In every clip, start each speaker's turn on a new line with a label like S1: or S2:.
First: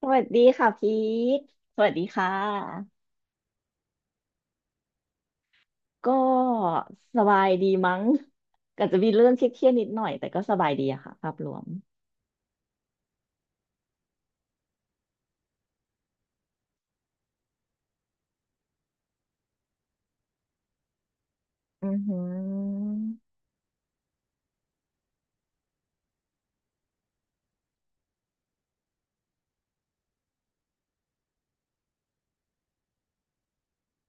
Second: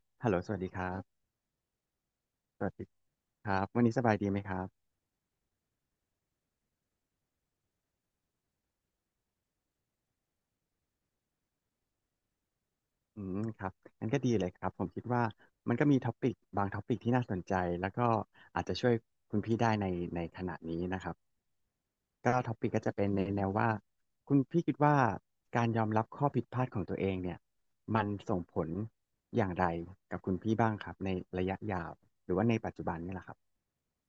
S1: สวัส
S2: ฮัลโหล
S1: ดี
S2: สวัส
S1: ค่ะ
S2: ดีค
S1: พี
S2: รับ
S1: ทสวัสดีค่
S2: สวัสดี
S1: ะ
S2: ครับวันนี้สบายดีไหมครับ
S1: ก็สบายดีมั้ง ก็จะมีเรื่องเครียดๆนิดหน่อยแต่ก็สบายดีอะค่ะภาพรวม
S2: อืมครับงั้นก็ดีเลยครับผมคิดว่ามันก็มีท็อปิกบางท็อปิกที่น่าสนใจ แล้วก็อาจจะช่วยคุณพี่ได้ในขณะนี้นะครับ
S1: อือหื
S2: ก็ท็อปิกก็จะ
S1: อ
S2: เป็นในแนวว่าคุณพี่คิดว่าการยอมรับข้อผิดพลาดของตัวเองเนี่ยมันส่งผลอย่างไรกับคุณพี่บ้างครับในระยะยาวหรือว่าในปัจจุบันนี่แหละครับ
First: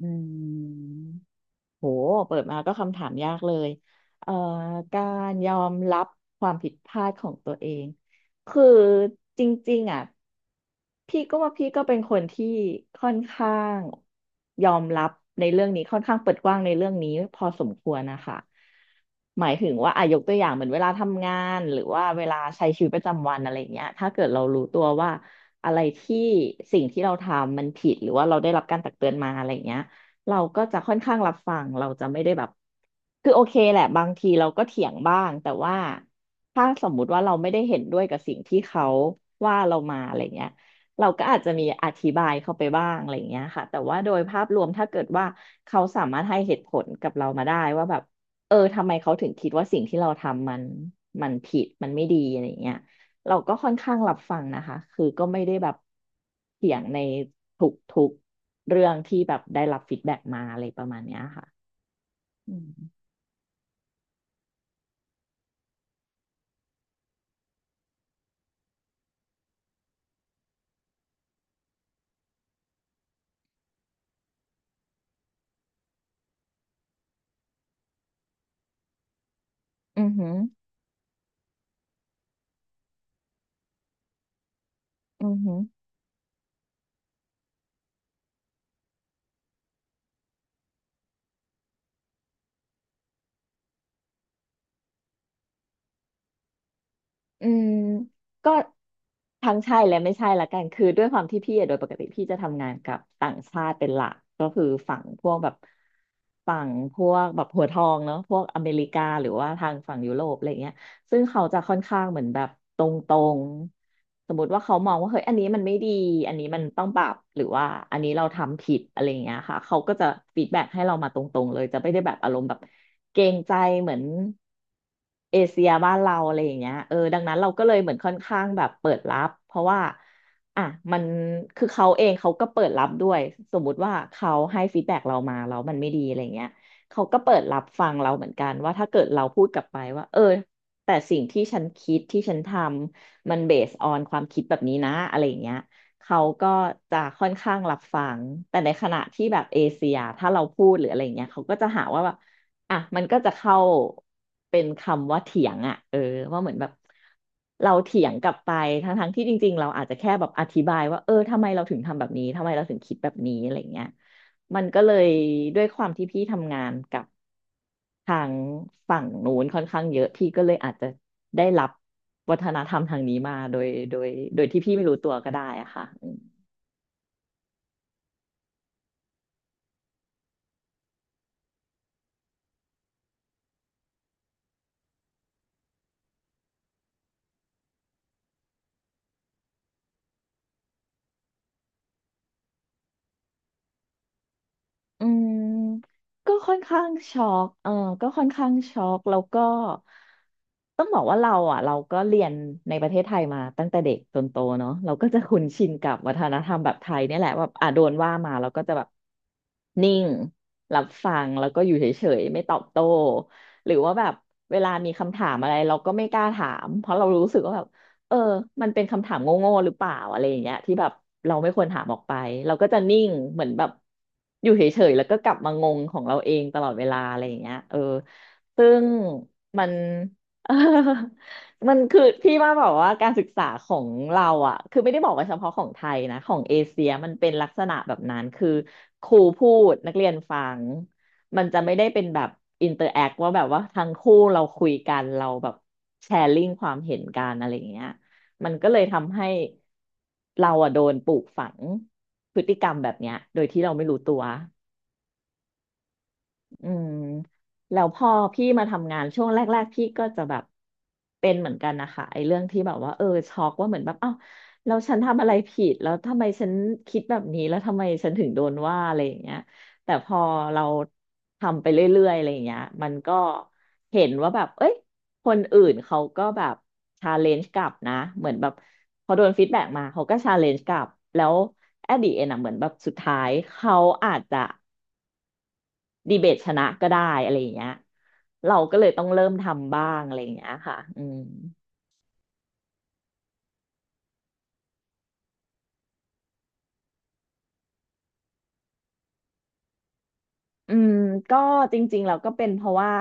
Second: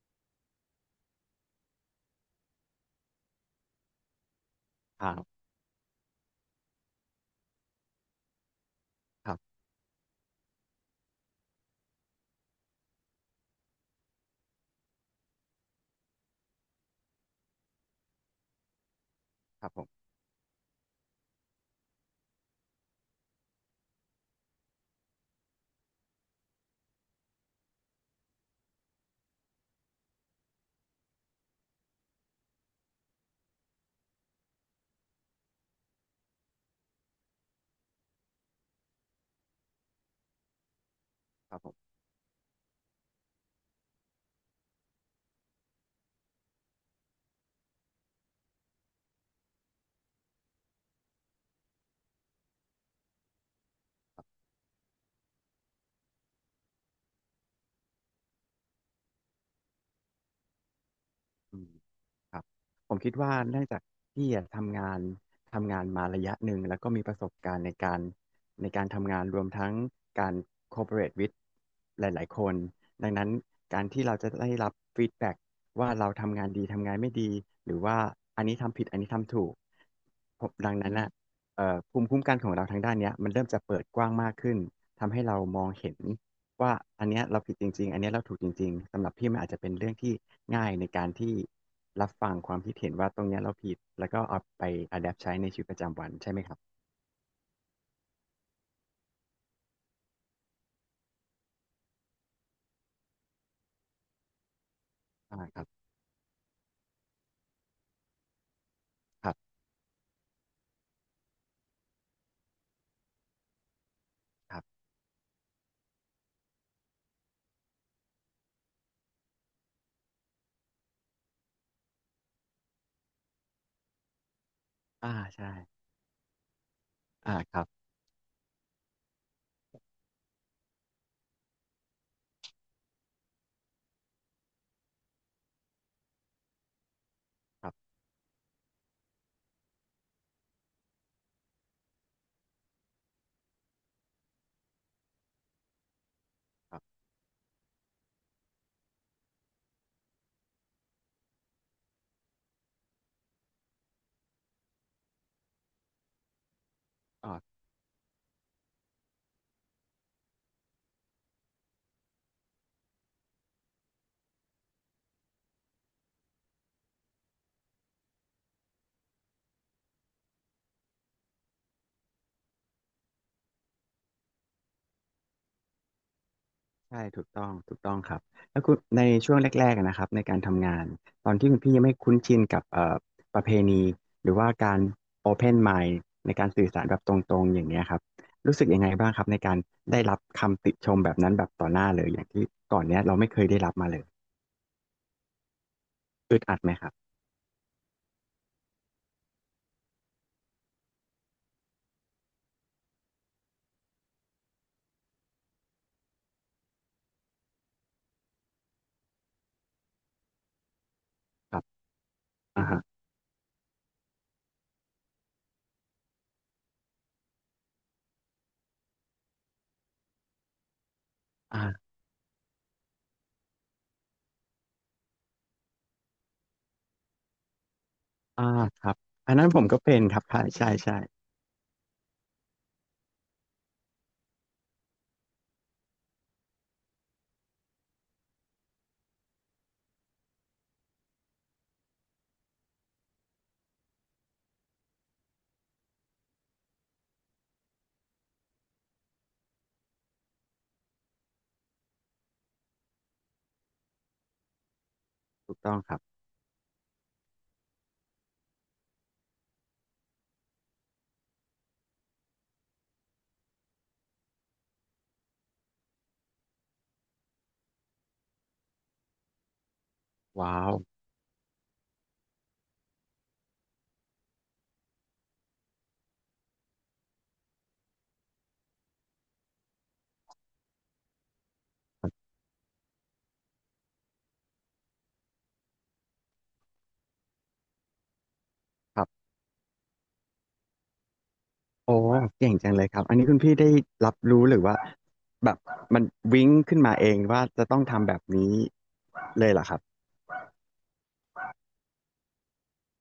S1: อืม โหเปิดมาก็คำถามยากเลยเอ่อกา
S2: ครั
S1: ร
S2: บ
S1: ยอมรับความผิดพลาดของตัวเอง คือ
S2: ครั
S1: จ
S2: บ
S1: ริงๆอ่ะพี่ก็ว่าพี่ก็เป็นคนที่ค่อนข้างยอมรับในเรื่องนี้ค่อนข้างเปิดกว้างในเรื่องนี้พอสมควรนะคะหมาย
S2: ค
S1: ถึ
S2: รับ
S1: ง
S2: ผม
S1: ว่าอ่ะยกตัวอย่างเหมือนเวลาทำงานหรือว่าเวลาใช้ชีวิตประจำวันอะไรอย่างเงี้ยถ้าเกิดเรารู้ตัวว่าอะไรที่สิ่งที่เราทำมันผิดหรือว่าเราได้รับการตักเตือนมาอะไรอย่างเงี้ย เราก็จะค่อนข้างรับฟังเราจะไม่ได้แบบคือโอเคแหละบางทีเราก็เถียงบ้างแต่ว่าถ้าสมมุติว่าเราไม่ได้เห็นด้วยกับสิ่งที่เขาว่าเรามาอะไรเงี้ยเราก็อาจจะ
S2: ครับ
S1: มี
S2: ผ
S1: อ
S2: ม
S1: ธิบายเข้าไปบ้างอะไรเงี้ยค่ะแต่ว่าโดยภาพรวมถ้าเกิดว่าเขาสามารถให้เหตุผลกับเรามาได้ว่าแบบเออทำไมเขาถึงคิดว่าสิ่งที่เราทำมันผิดมันไม่ดีอะไรเงี้ย เราก็ค่อนข้างรับฟังนะคะ คือก็ไม่ได้แบบเถียงในทุกเรื่องที่แบบได้รับฟีดแบ็กมาอะไรประมาณเนี้ยค่ะ
S2: อืมครับ
S1: อื
S2: ผม
S1: ม
S2: คิดว่าเนื่องจากพี่อะทำงานมาระยะหนึ่งแล้วก็มีประสบการณ์ในการการทำงานรวมทั้งการ cooperate with หลายๆคนดังนั้นการที่เราจะได้รับ feedback ว่าเราทำงานดีทำงานไม่ดีหรือว่าอันนี้ทำผิดอันนี้ทำถูก
S1: อือหือ
S2: ผมดังนั้นน่ะภูมิคุ้มกันของเราทางด้านเนี้ยมันเริ่มจะเปิดกว้างมากขึ้นทำให้
S1: อือ
S2: เรา
S1: หือ
S2: มองเห็น ว่าอันเนี้ยเราผิดจริงๆอันเนี้ยเราถูกจริงๆสำหรับพี่มันอาจจะเป็นเรื่องที่ง่ายในการที่รับฟังความคิดเห็นว่าตรงเนี้ยเราผิดแล้วก็เอาไป adapt ใช้ในชีวิตประจำวันใช่ไหมครับ
S1: อืมก็ทั้งใช่และไม่ใช่ละกัน คือด้วยความที่พี่อะโดยปกติพี่จะทำงานกับต่างชาติเป็นหลักก็คือฝั่งพวก
S2: อ่า
S1: แบบ
S2: ครับ
S1: ฝั่งพวกแบบหัวทองเนาะพวกอเมริกาห
S2: ค
S1: รือ
S2: รับ
S1: ว่าทางฝั่งยุโรปอะไรเงี้ยซึ่งเขาจะค่อนข้างเหมือนแบบตรง สมมติ
S2: ค
S1: ว่า
S2: รั
S1: เขา
S2: บ
S1: มองว่าเฮ้ยอันนี้มันไม่ดีอันนี้มันต้องปรับหรือว่าอันนี้เราทำผิดอะไรอย่างเงี้ยค่ะเขาก็จะฟีดแบ็กให้เรามาตรงๆเลยจะไม่ได้แบบอารมณ์แบบเกรงใจเหมือน
S2: อ่า
S1: เอ
S2: ใช่
S1: เชียบ้านเราอะไรอย่างเงี้ยเออดังนั้
S2: อ่า
S1: นเรา
S2: ค
S1: ก็
S2: รับ
S1: เลยเหมือนค่อนข้างแบบเปิดรับเพราะว่าอ่ะมันคือเขาเองเขาก็เปิดรับด้วยสมมุติว่าเขาให้ฟีดแบ็กเรามาแล้วมันไม่ดีอะไรเงี้ยเขาก็เปิดรับ
S2: ครั
S1: ฟั
S2: บ
S1: งเราเหมือนกันว่าถ้าเกิดเราพูดกลับไปว่าเออแต่สิ่งที่ฉันคิดที่ฉันทำ มันเบสออนความคิดแบบนี้นะอะไรอย่างเงี้ยเขาก็
S2: ครั
S1: จะ
S2: บ
S1: ค่อนข้างรับฟังแต่ในขณะที่แบบเอเชียถ้าเราพูดหรืออะไรอย่างเงี้ยเขาก็จะหาว่าแบบอ่ะมันก็จะเข้าเป็นคำว่าเถียงอ่ะเออว่าเหมือนแบบ
S2: อ่า
S1: เราเถียงกลับไปทั้งที่จริงๆเราอาจจะแค่แบบอธิบายว่าเออทำไมเราถึงทำแบบนี้ทำไมเราถึงคิดแบบนี้อะไรอย่างเงี้ย มันก็เลยด้วยความที่พี่ทำงานกับทางฝั่งนู้นค่อนข้างเยอะพี่ก็เลยอาจจะได้รับวัฒนธรรมทางนี้มาโดยที่พี่ไม่รู้ตัวก็ได้อะค่ะ
S2: ใช่ถูกต้องถูกต้องครับแล้วคุณในช่วงแรกๆอะนะครับในการทำงานตอนที่คุณพี่ยังไม่คุ้นชินกับประเพณีหรือว่าการ Open Mind ในการสื่อสารแบบตรงๆอย่างเงี้ยครับรู้สึกยังไงบ้างครับในการได้รับคำติชมแบบนั้นแบบต่อหน้าเลยอย่างที่ก่อนเนี้ยเราไม่เคยได้รับมาเลย
S1: อืมก็
S2: อึด
S1: ค่
S2: อั
S1: อ
S2: ด
S1: น
S2: ไหม
S1: ข้า
S2: ครั
S1: ง
S2: บ
S1: ช็อกเออก็ค่อนข้างช็อกแล้วก็ต้องบอกว่าเราอ่ะเราก็เรียนในประเทศไทยมาตั้งแต่เด็กจนโตเนาะเราก็จะคุ้นชินกับวัฒนธรรมแบบไทยเนี่ยแหละว่าอ่ะโดนว่ามาเราก็จะแบบนิ่งรับฟังแล้ว
S2: ค
S1: ก็
S2: รับ
S1: อยู่เฉยๆไม่ตอบ
S2: อ่าฮะ
S1: โต้หรือว่าแบบเวลามีคำถามอะไรเราก็ไม่กล้าถามเพราะเรารู้สึกว่าแบบ เออมันเป็นคำถามโง่ๆหรือเปล่าอะไรอย่างเงี้ยที่แบบเราไม่ควรถาม
S2: อ่า
S1: ออกไปเราก็จะนิ่งเหมือนแบบอยู่เฉยๆแล้วก็กลับมางงของเราเองตลอดเวลาอะไรอย่างเงี้ยเออ
S2: อ่า
S1: ซึ่
S2: ค
S1: ง
S2: รับอันนั้นผ
S1: มั
S2: ม
S1: น
S2: ก็เป็นครับใช่
S1: เออ
S2: ใช่ใช่
S1: มันคือพี่ว่าแบอกว่าการศึกษาของเราอ่ะคือไม่ได้บอกว่าเฉพาะของไทยนะของเอเชียมันเป็นลักษณะแบบนั้นคือครูพูดนักเรียนฟังมันจะไม่ได้เป็นแบบอินเตอร์แอคว่าแบบว่าทั้งคู่เราคุยกันเราแบบแชร์ลิงความเห็นกันอะไรอย่างเงี้ย มันก็เลยทำให้เราอะโดนปลูกฝังพฤติกรรมแบบเนี้ยโดยที่เราไม่รู้ตัว
S2: ถูกต้องครับ
S1: อืมแล้วพอพี่มาทำงานช่วงแรกๆพี่ก็จะแบบเป็นเหมือนกันนะคะไอ้เรื่องที่แบบว่าช็อกว่าเหมือนแบบเอ้าแล้วฉันทำอะไรผิดแล้วทำไมฉันคิดแบบนี้แล้วทำไมฉันถึงโดนว่าอะไรอย่างเงี้ยแต่พอ
S2: ว้า
S1: เรา
S2: ว
S1: ทำไปเรื่อยๆอะไรอย่างเงี้ยมันก็เห็นว่าแบบเอ้ยคนอื่นเขาก็แบบชาเลนจ์กลับนะเหมือนแบบพอโดนฟีดแบ็กมาเขาก็ชาเลนจ์กลับแล้ว at the end อะเหมือนแบบสุดท้ายเขาอาจจะ ดีเบตชนะก็ได้อะไรอย่างเงี้ยเราก็เลยต้องเริ่มทำบ้างอะไรอย่างเงี้ยค่ะอืม
S2: โอ้เก่งจังเลยครับอันนี้คุณพี่ได้รับรู้หรือว่าแบบมันวิ้งขึ้นมาเองว่าจะต้องทำแบบนี้เลยเหรอครับ
S1: อืมก็จริงๆเราก็เป็นเพราะว่า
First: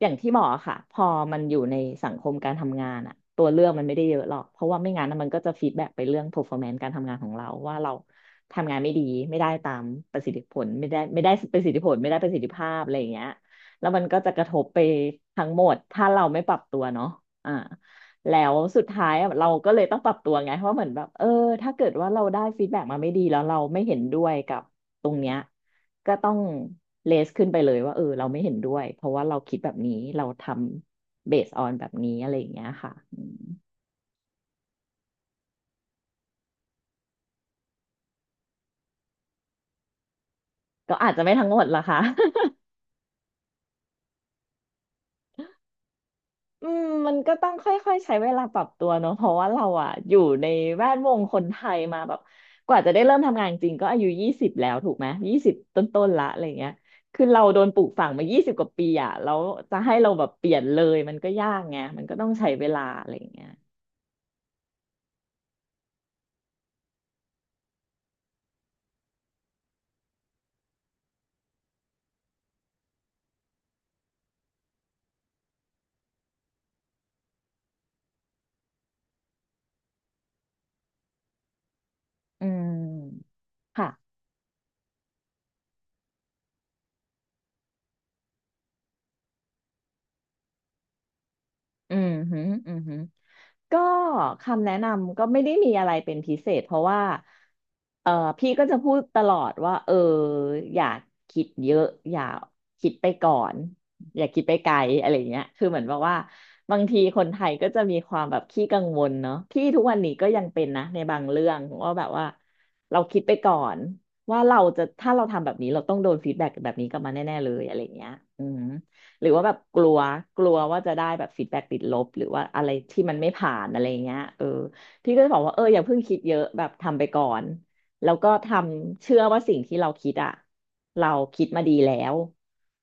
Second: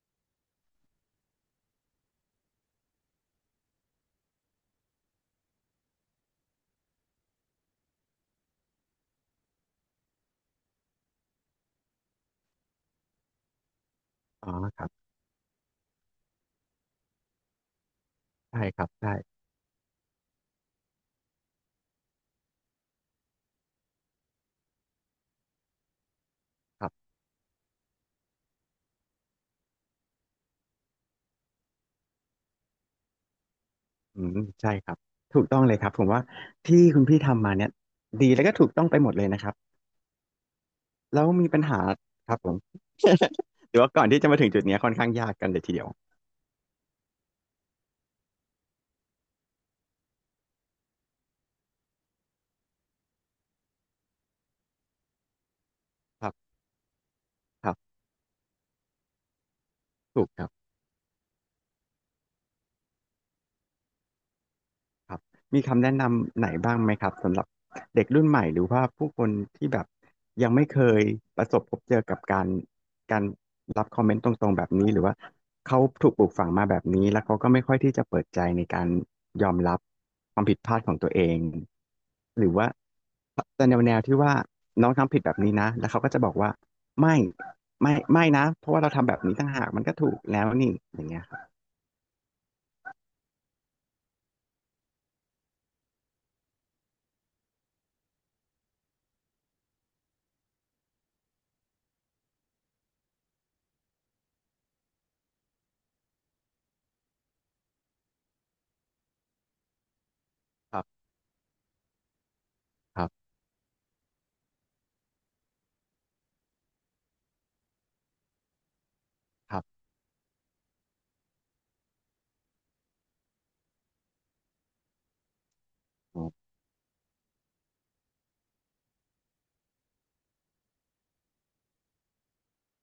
S1: อย่างที่บอกอะค่ะพอมันอยู่ในสังคมการทำงานอะตัวเลือกมันไม่ได้เยอะหรอกเพราะว่าไม่งั้นนะมันก็จะฟีดแบ็กไปเรื่อง performance การทำงานของเราว่าเราทำงานไม่ดีไม่ได้ตามประสิทธิผลไม่ได้ประสิทธิผลไม่ได้ประสิทธิภาพอะไรอย่างเงี้ยแล้วมันก็จะกระ
S2: อ๋
S1: ท
S2: อ
S1: บไป
S2: ครับ
S1: ทั้งหมดถ้าเราไม่ปรับตัวเนาะอ่าแล้ว
S2: ใช่ค
S1: สุ
S2: รั
S1: ด
S2: บ
S1: ท้ายอะ
S2: ใช่
S1: เราก็เลยต้องปรับตัวไงเพราะเหมือนแบบถ้าเกิดว่าเราได้ฟีดแบ็กมาไม่ดีแล้วเราไม่เห็นด้วยกับตรงเนี้ย ก็ต้อง
S2: ครับ
S1: เลสขึ้นไปเลยว่าเราไม่เห็นด้วยเพราะว่าเราคิดแบบนี้เราทำเบสออนแบบนี้อะไรอย่างเงี้ยค่ะอืม
S2: อืมใช่ครับ ถูกต้องเลยครับ ผมว่าที่คุณพี่ทำมาเนี่ยดีแล้วก็ถูกต้องไปหมดเลยนะครับ
S1: ก็อาจจะ
S2: แล้ว
S1: ไม่ทั้
S2: มี
S1: งหม
S2: ปัญ
S1: ด
S2: หา
S1: ละค่ะ
S2: ครับผมหรือว่าก่อนที่จะมาถึงจุดเนี้ยค่อนข้างยากกันเลยทีเดียว
S1: อืมมันก็ต้องค่อยๆใช้เวลาปรับตัวเนอะเพราะว่าเราอะอยู่ในแวดวงคนไทยมาแบบกว่าจะได้เริ่มทำงานจริงก็อายุยี่สิบแล้วถูกไหมยี่สิบต้นๆ
S2: ค
S1: ละ
S2: รั
S1: อะไรอย่า
S2: บ
S1: งเงี้ยคือเราโดน
S2: ครั
S1: ปลู
S2: บ
S1: กฝังมายี่สิบกว่าปีอ่ะแล้วจะให้เราแบ
S2: ถู
S1: บ
S2: กค
S1: เป
S2: รับ
S1: ลี่ยนเลยมันก็ยากไงมันก็ต้องใช้เวลาอะไรอย่างเงี้ย
S2: ครับมีคำแนะนำไหนบ้างไหมครับสำหรับเด็กรุ่นใหม่หรือว่าผู้คนที่แบบยังไม่เคยประสบพบเจอกับการการรับคอมเมนต์ตรงๆแบบนี้หรือว่าเขาถูกปลูกฝังมาแบบนี้แล้วเขาก็ไม่ค่อยที่จะเปิดใจในการยอมรับความผิดพลาดของตัวเองห
S1: อื
S2: รือว่า
S1: ม
S2: จะแนวแนว
S1: ค่ะ
S2: ที่ว่าน้องทำผิดแบบนี้นะแล้วเขาก็จะบอกว่าไม่ไม่นะเพราะว่าเราทำแบบนี้ต่างหากมันก็ถูกแล้วนี่อย่างเงี้ยครับ
S1: อืมฮึอืมฮึ ก็คำแนะนำก็ไม่ได้มีอะไรเป็นพิเศษเพราะว่า เออพี่ก็จะพูดตลอดว่าอย่าคิดเยอะอย่าคิดไปก่อนอย่าคิดไปไกลอะไรเงี้ยคือเหมือนแบบว่าบางทีคนไทยก็จะมีความแบบขี้กังวลเนาะพี่ทุกวันนี้ก็ยังเป็น
S2: ครั
S1: นะใน
S2: บ
S1: บางเรื่องว่าแบบว่าเรา
S2: ครั
S1: คิด
S2: บ
S1: ไปก่อนว่าเราจะถ้าเราทำแบบนี้เราต้องโดนฟีดแบ็กแบบนี้กลับมาแน่ๆเลยอะไรเงี้ยอืมหรือว่าแบ
S2: ค
S1: บ
S2: รั
S1: ก
S2: บ
S1: ลัวกลัวว่าจะได้แบบฟีดแบ็กติดลบหรือว่าอะไรที่มันไม่ผ่านอะไรเงี้ยพี่ก็จะบอกว่าอย่าเพิ่งคิดเยอะแบบทำไปก่อน แล้วก็ทำเชื่อว่าสิ่งที่เราคิดอะเราคิดมาดีแล้ว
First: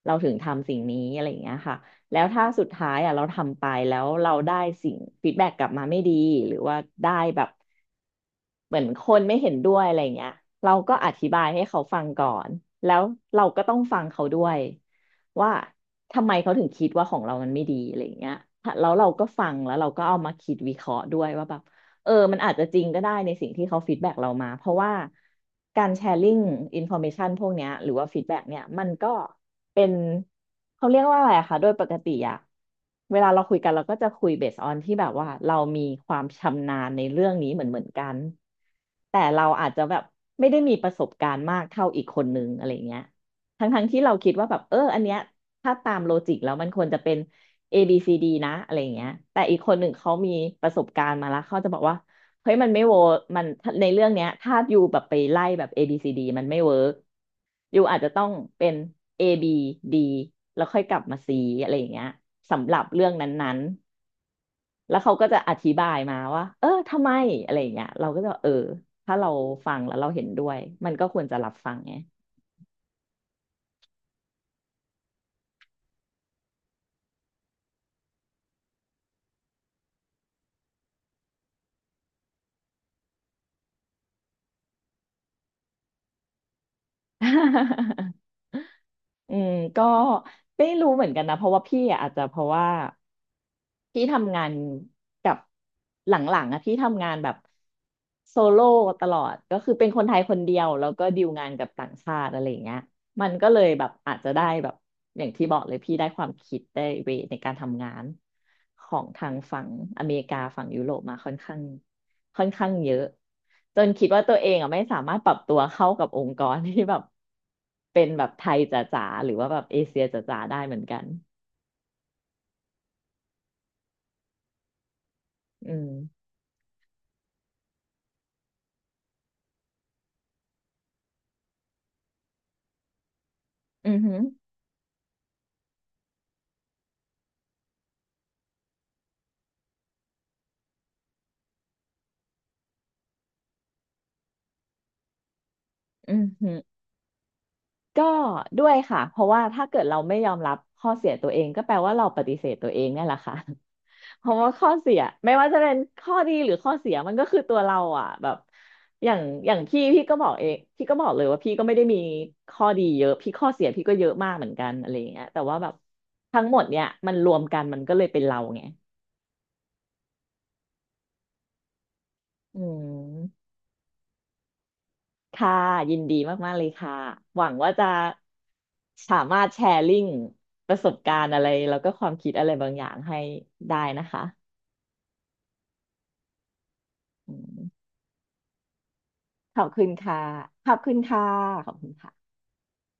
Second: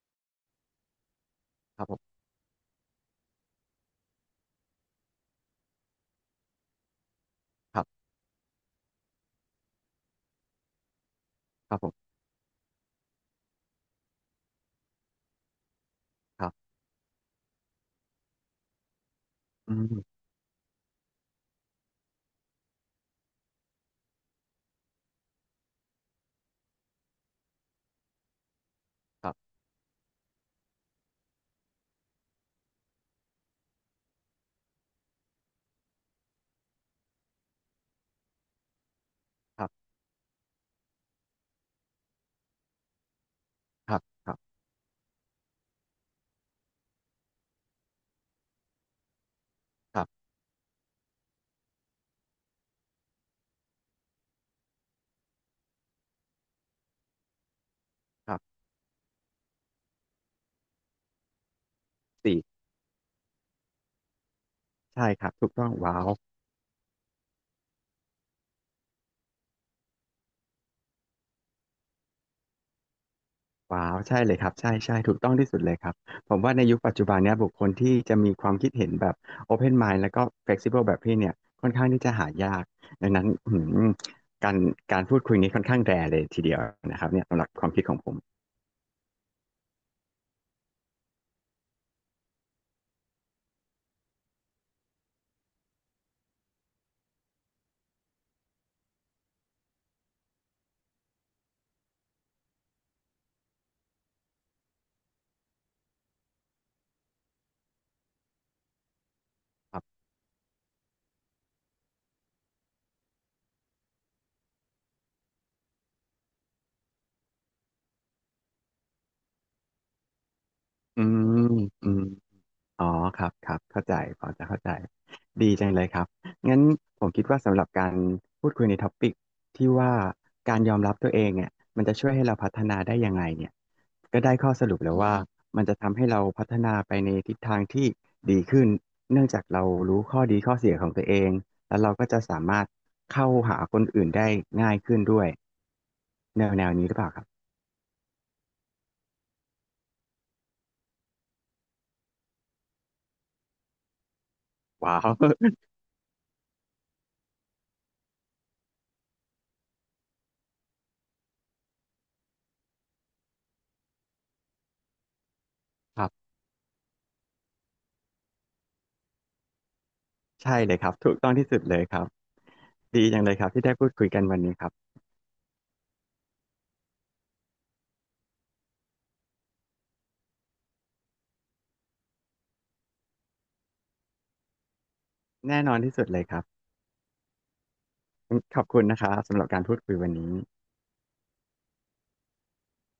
S1: เราถึงทำสิ่งนี้อะไรอย่างเงี้ยค่ะ
S2: ครับผม
S1: แล้วถ้าสุดท้ายอะเราทำไปแล้วเราได้สิ่งฟีดแบ็กกลับมาไม่ดีหรือว่าได้แบบ
S2: ครับ
S1: เหมือนคนไม่เห็นด้วยอะไรเงี้ยเราก็อธิบายให้
S2: ครั
S1: เขา
S2: บผ
S1: ฟัง
S2: ม
S1: ก่อนแล้วเราก็ต้องฟังเขาด้วยว่าทำไม
S2: ครั
S1: เขาถึง
S2: บ
S1: คิดว่าของเรามันไม่ดีอะไรเงี้ยแล้วเราก็ฟังแล้
S2: อื
S1: วเราก็เอา
S2: ม
S1: มาคิดวิเคราะห์ด้วยว่าแบบมันอาจจะจริงก็ได้ในสิ่งที่เขาฟีดแบ็กเรามาเพราะว่าการแชร์ลิงอินฟอร์เมชันพวกเนี้ยหรือว่าฟีดแบ็กเนี่ยมันก็
S2: ครับ
S1: เป็นเขาเรียกว่าอะไรอะคะโดยปกติอะเวลาเราคุยกันเราก็จะคุยเบสออนที่แบบว่าเรามีความชำนาญในเรื่องนี้เหมือนกันแต่เรา
S2: ค
S1: อา
S2: รั
S1: จจะ
S2: บ
S1: แบบไม่ได้มีประสบการณ์มากเท่าอีกคนนึงอะไรเงี้ยทั้ง
S2: ครั
S1: ที่
S2: บ
S1: เรา
S2: ค
S1: คิด
S2: รั
S1: ว่าแบ
S2: บ
S1: บอันเนี้ยถ้าตามโลจิกแล้วมันควรจะเป็น A B C D นะอะไรเงี้ยแต่อีกคนหนึ่ง
S2: ครั
S1: เขา
S2: บ
S1: มีประสบการณ์มาแล้วเขาจะบอกว่า เฮ้ยมันไม่เวิร์กมันในเรื่องเนี้ยถ้าอยู่แบบไปไล่แบบ A B C D มันไม่เวิร์กอยู่อาจจะต้อง
S2: ครับ
S1: เป็น A B D แล้วค่อยกลับมา C อะไรอย่างเงี้ย
S2: สี่
S1: สำหรับเรื่องนั้นๆแล้ว
S2: ใช่
S1: เขา
S2: ค
S1: ก็
S2: รับ
S1: จะ
S2: ถู
S1: อ
S2: กต้อ
S1: ธิ
S2: ง
S1: บาย
S2: ว้าว
S1: มาว่าทำไมอะไรอย่างเงี้ยเราก็จะถ้าเราฟังแล้วเราเห็นด้วยมันก็ควรจะรับฟังไง
S2: ว้าวใช่เลยครับใช่ใช่ถูกต้องที่สุดเลยครับผมว่าในยุคปัจจุบันเนี้ยบุคคลที่จะมีความคิดเห็นแบบ Open Mind แล้วก็ Flexible แบบพี่เนี่ยค่อนข้างที่จะหายากดังนั้นอืมการพูดคุยนี้ค่อนข้างแรร์เลยทีเดียวนะครับเนี่ยสำหรับความคิดของผม
S1: อืมก็ไม่รู้เหมือนกันนะเพราะว่าพี่อะอาจจะเพราะว่า พี่ทำงานกับหลังๆอะพี่ทำงานแบบโซโล่ตลอดก็คือเป็นคนไทยคนเดียวแล้วก็ดีลงานกับต่างชาติอะไรอย่างเงี้ยมันก็เลยแบบอาจจะได้แบบอย่างที่บอกเลยพี่ได้ความคิดได้เวในการทำงานของทางฝั่ง
S2: ครับ
S1: อเมริกาฝั่งยุโรปมาค่อนข้างเยอะจนคิดว่าตัวเองอ่ะไม่สามารถปรับตัวเข้ากับองค์กรที่แบบ เป็นแบบไทยจ๋าๆหรือว่าแบบเอเชียจ๋าๆได้เหมือนกั
S2: อื
S1: น
S2: มอืม อ๋อครับครับเข้าใจพอจะเข้าใจดีจั
S1: อื
S2: งเล
S1: ม
S2: ยครับงั้นผมคิดว่าสำหรับการพูดคุยในท็อปิกที่ว่าการยอมรับตัวเองเนี่ยมันจะช่วยให้เราพัฒนาได้ยังไงเนี่ย
S1: อือหือ
S2: ก็ได้ข้อสรุปแล้วว่ามมันจะทำให้เราพัฒนาไปในทิศทางที่ดีขึ้นเนื่องจากเรารู้ข้อดีข้อเสียของตัวเองแล้วเราก็จะสามารถเข้าหาคนอื่นได้ง่ายขึ้นด้วย
S1: อือ
S2: แน
S1: หื
S2: ว
S1: อ
S2: แนวนี้หรือเปล่าครับ
S1: ก็ด้วยค่ะเพราะว่าถ้าเกิดเราไม่ยอมรับข้อเสียตัวเองก็แปลว่าเราปฏิเสธตัวเองเนี่ยแหละค่ะ เพราะว่าข้อเสี
S2: ว้า
S1: ย
S2: ว
S1: ไม่ว่าจะ เป็นข้อดีหรือข้อเสียมันก็คือตัวเราอ่ะแบบอย่างอย่างพี่ก็บอกเองพี่ก็บอกเลยว่าพี่ก็ไม่ได้มีข้อดีเยอะพี่ข้อเสียพี่ก็เยอะมากเหมือนกันอะไรอย่างเงี้ยแต่ว่าแบบ
S2: ครับ
S1: ทั้งหมดเนี่ยมันรวมกันมันก็เลยเป็นเราไง
S2: ใช่เลยครับถูกต้องที่สุดเลยครับ
S1: อื
S2: ดีจังเลยค
S1: ม
S2: รับที่ได้พูดคุยกันวันนี้ครับ
S1: ค่ะยินดีมากๆเลยค่ะหวังว่าจะสามารถแชร์ลิงก์ประสบการณ์อะไรแล้วก็ความคิดอะไรบางอย่างให้ได้นะคะ
S2: แน่นอนที่สุดเลยครับ
S1: อืม
S2: ขอบคุณนะครับสำหรับ
S1: ข
S2: การ
S1: อบ
S2: พูด
S1: คุณ
S2: คุยวัน
S1: ค่ะ
S2: นี้
S1: ขอบคุณค่ะขอบคุณค่ะ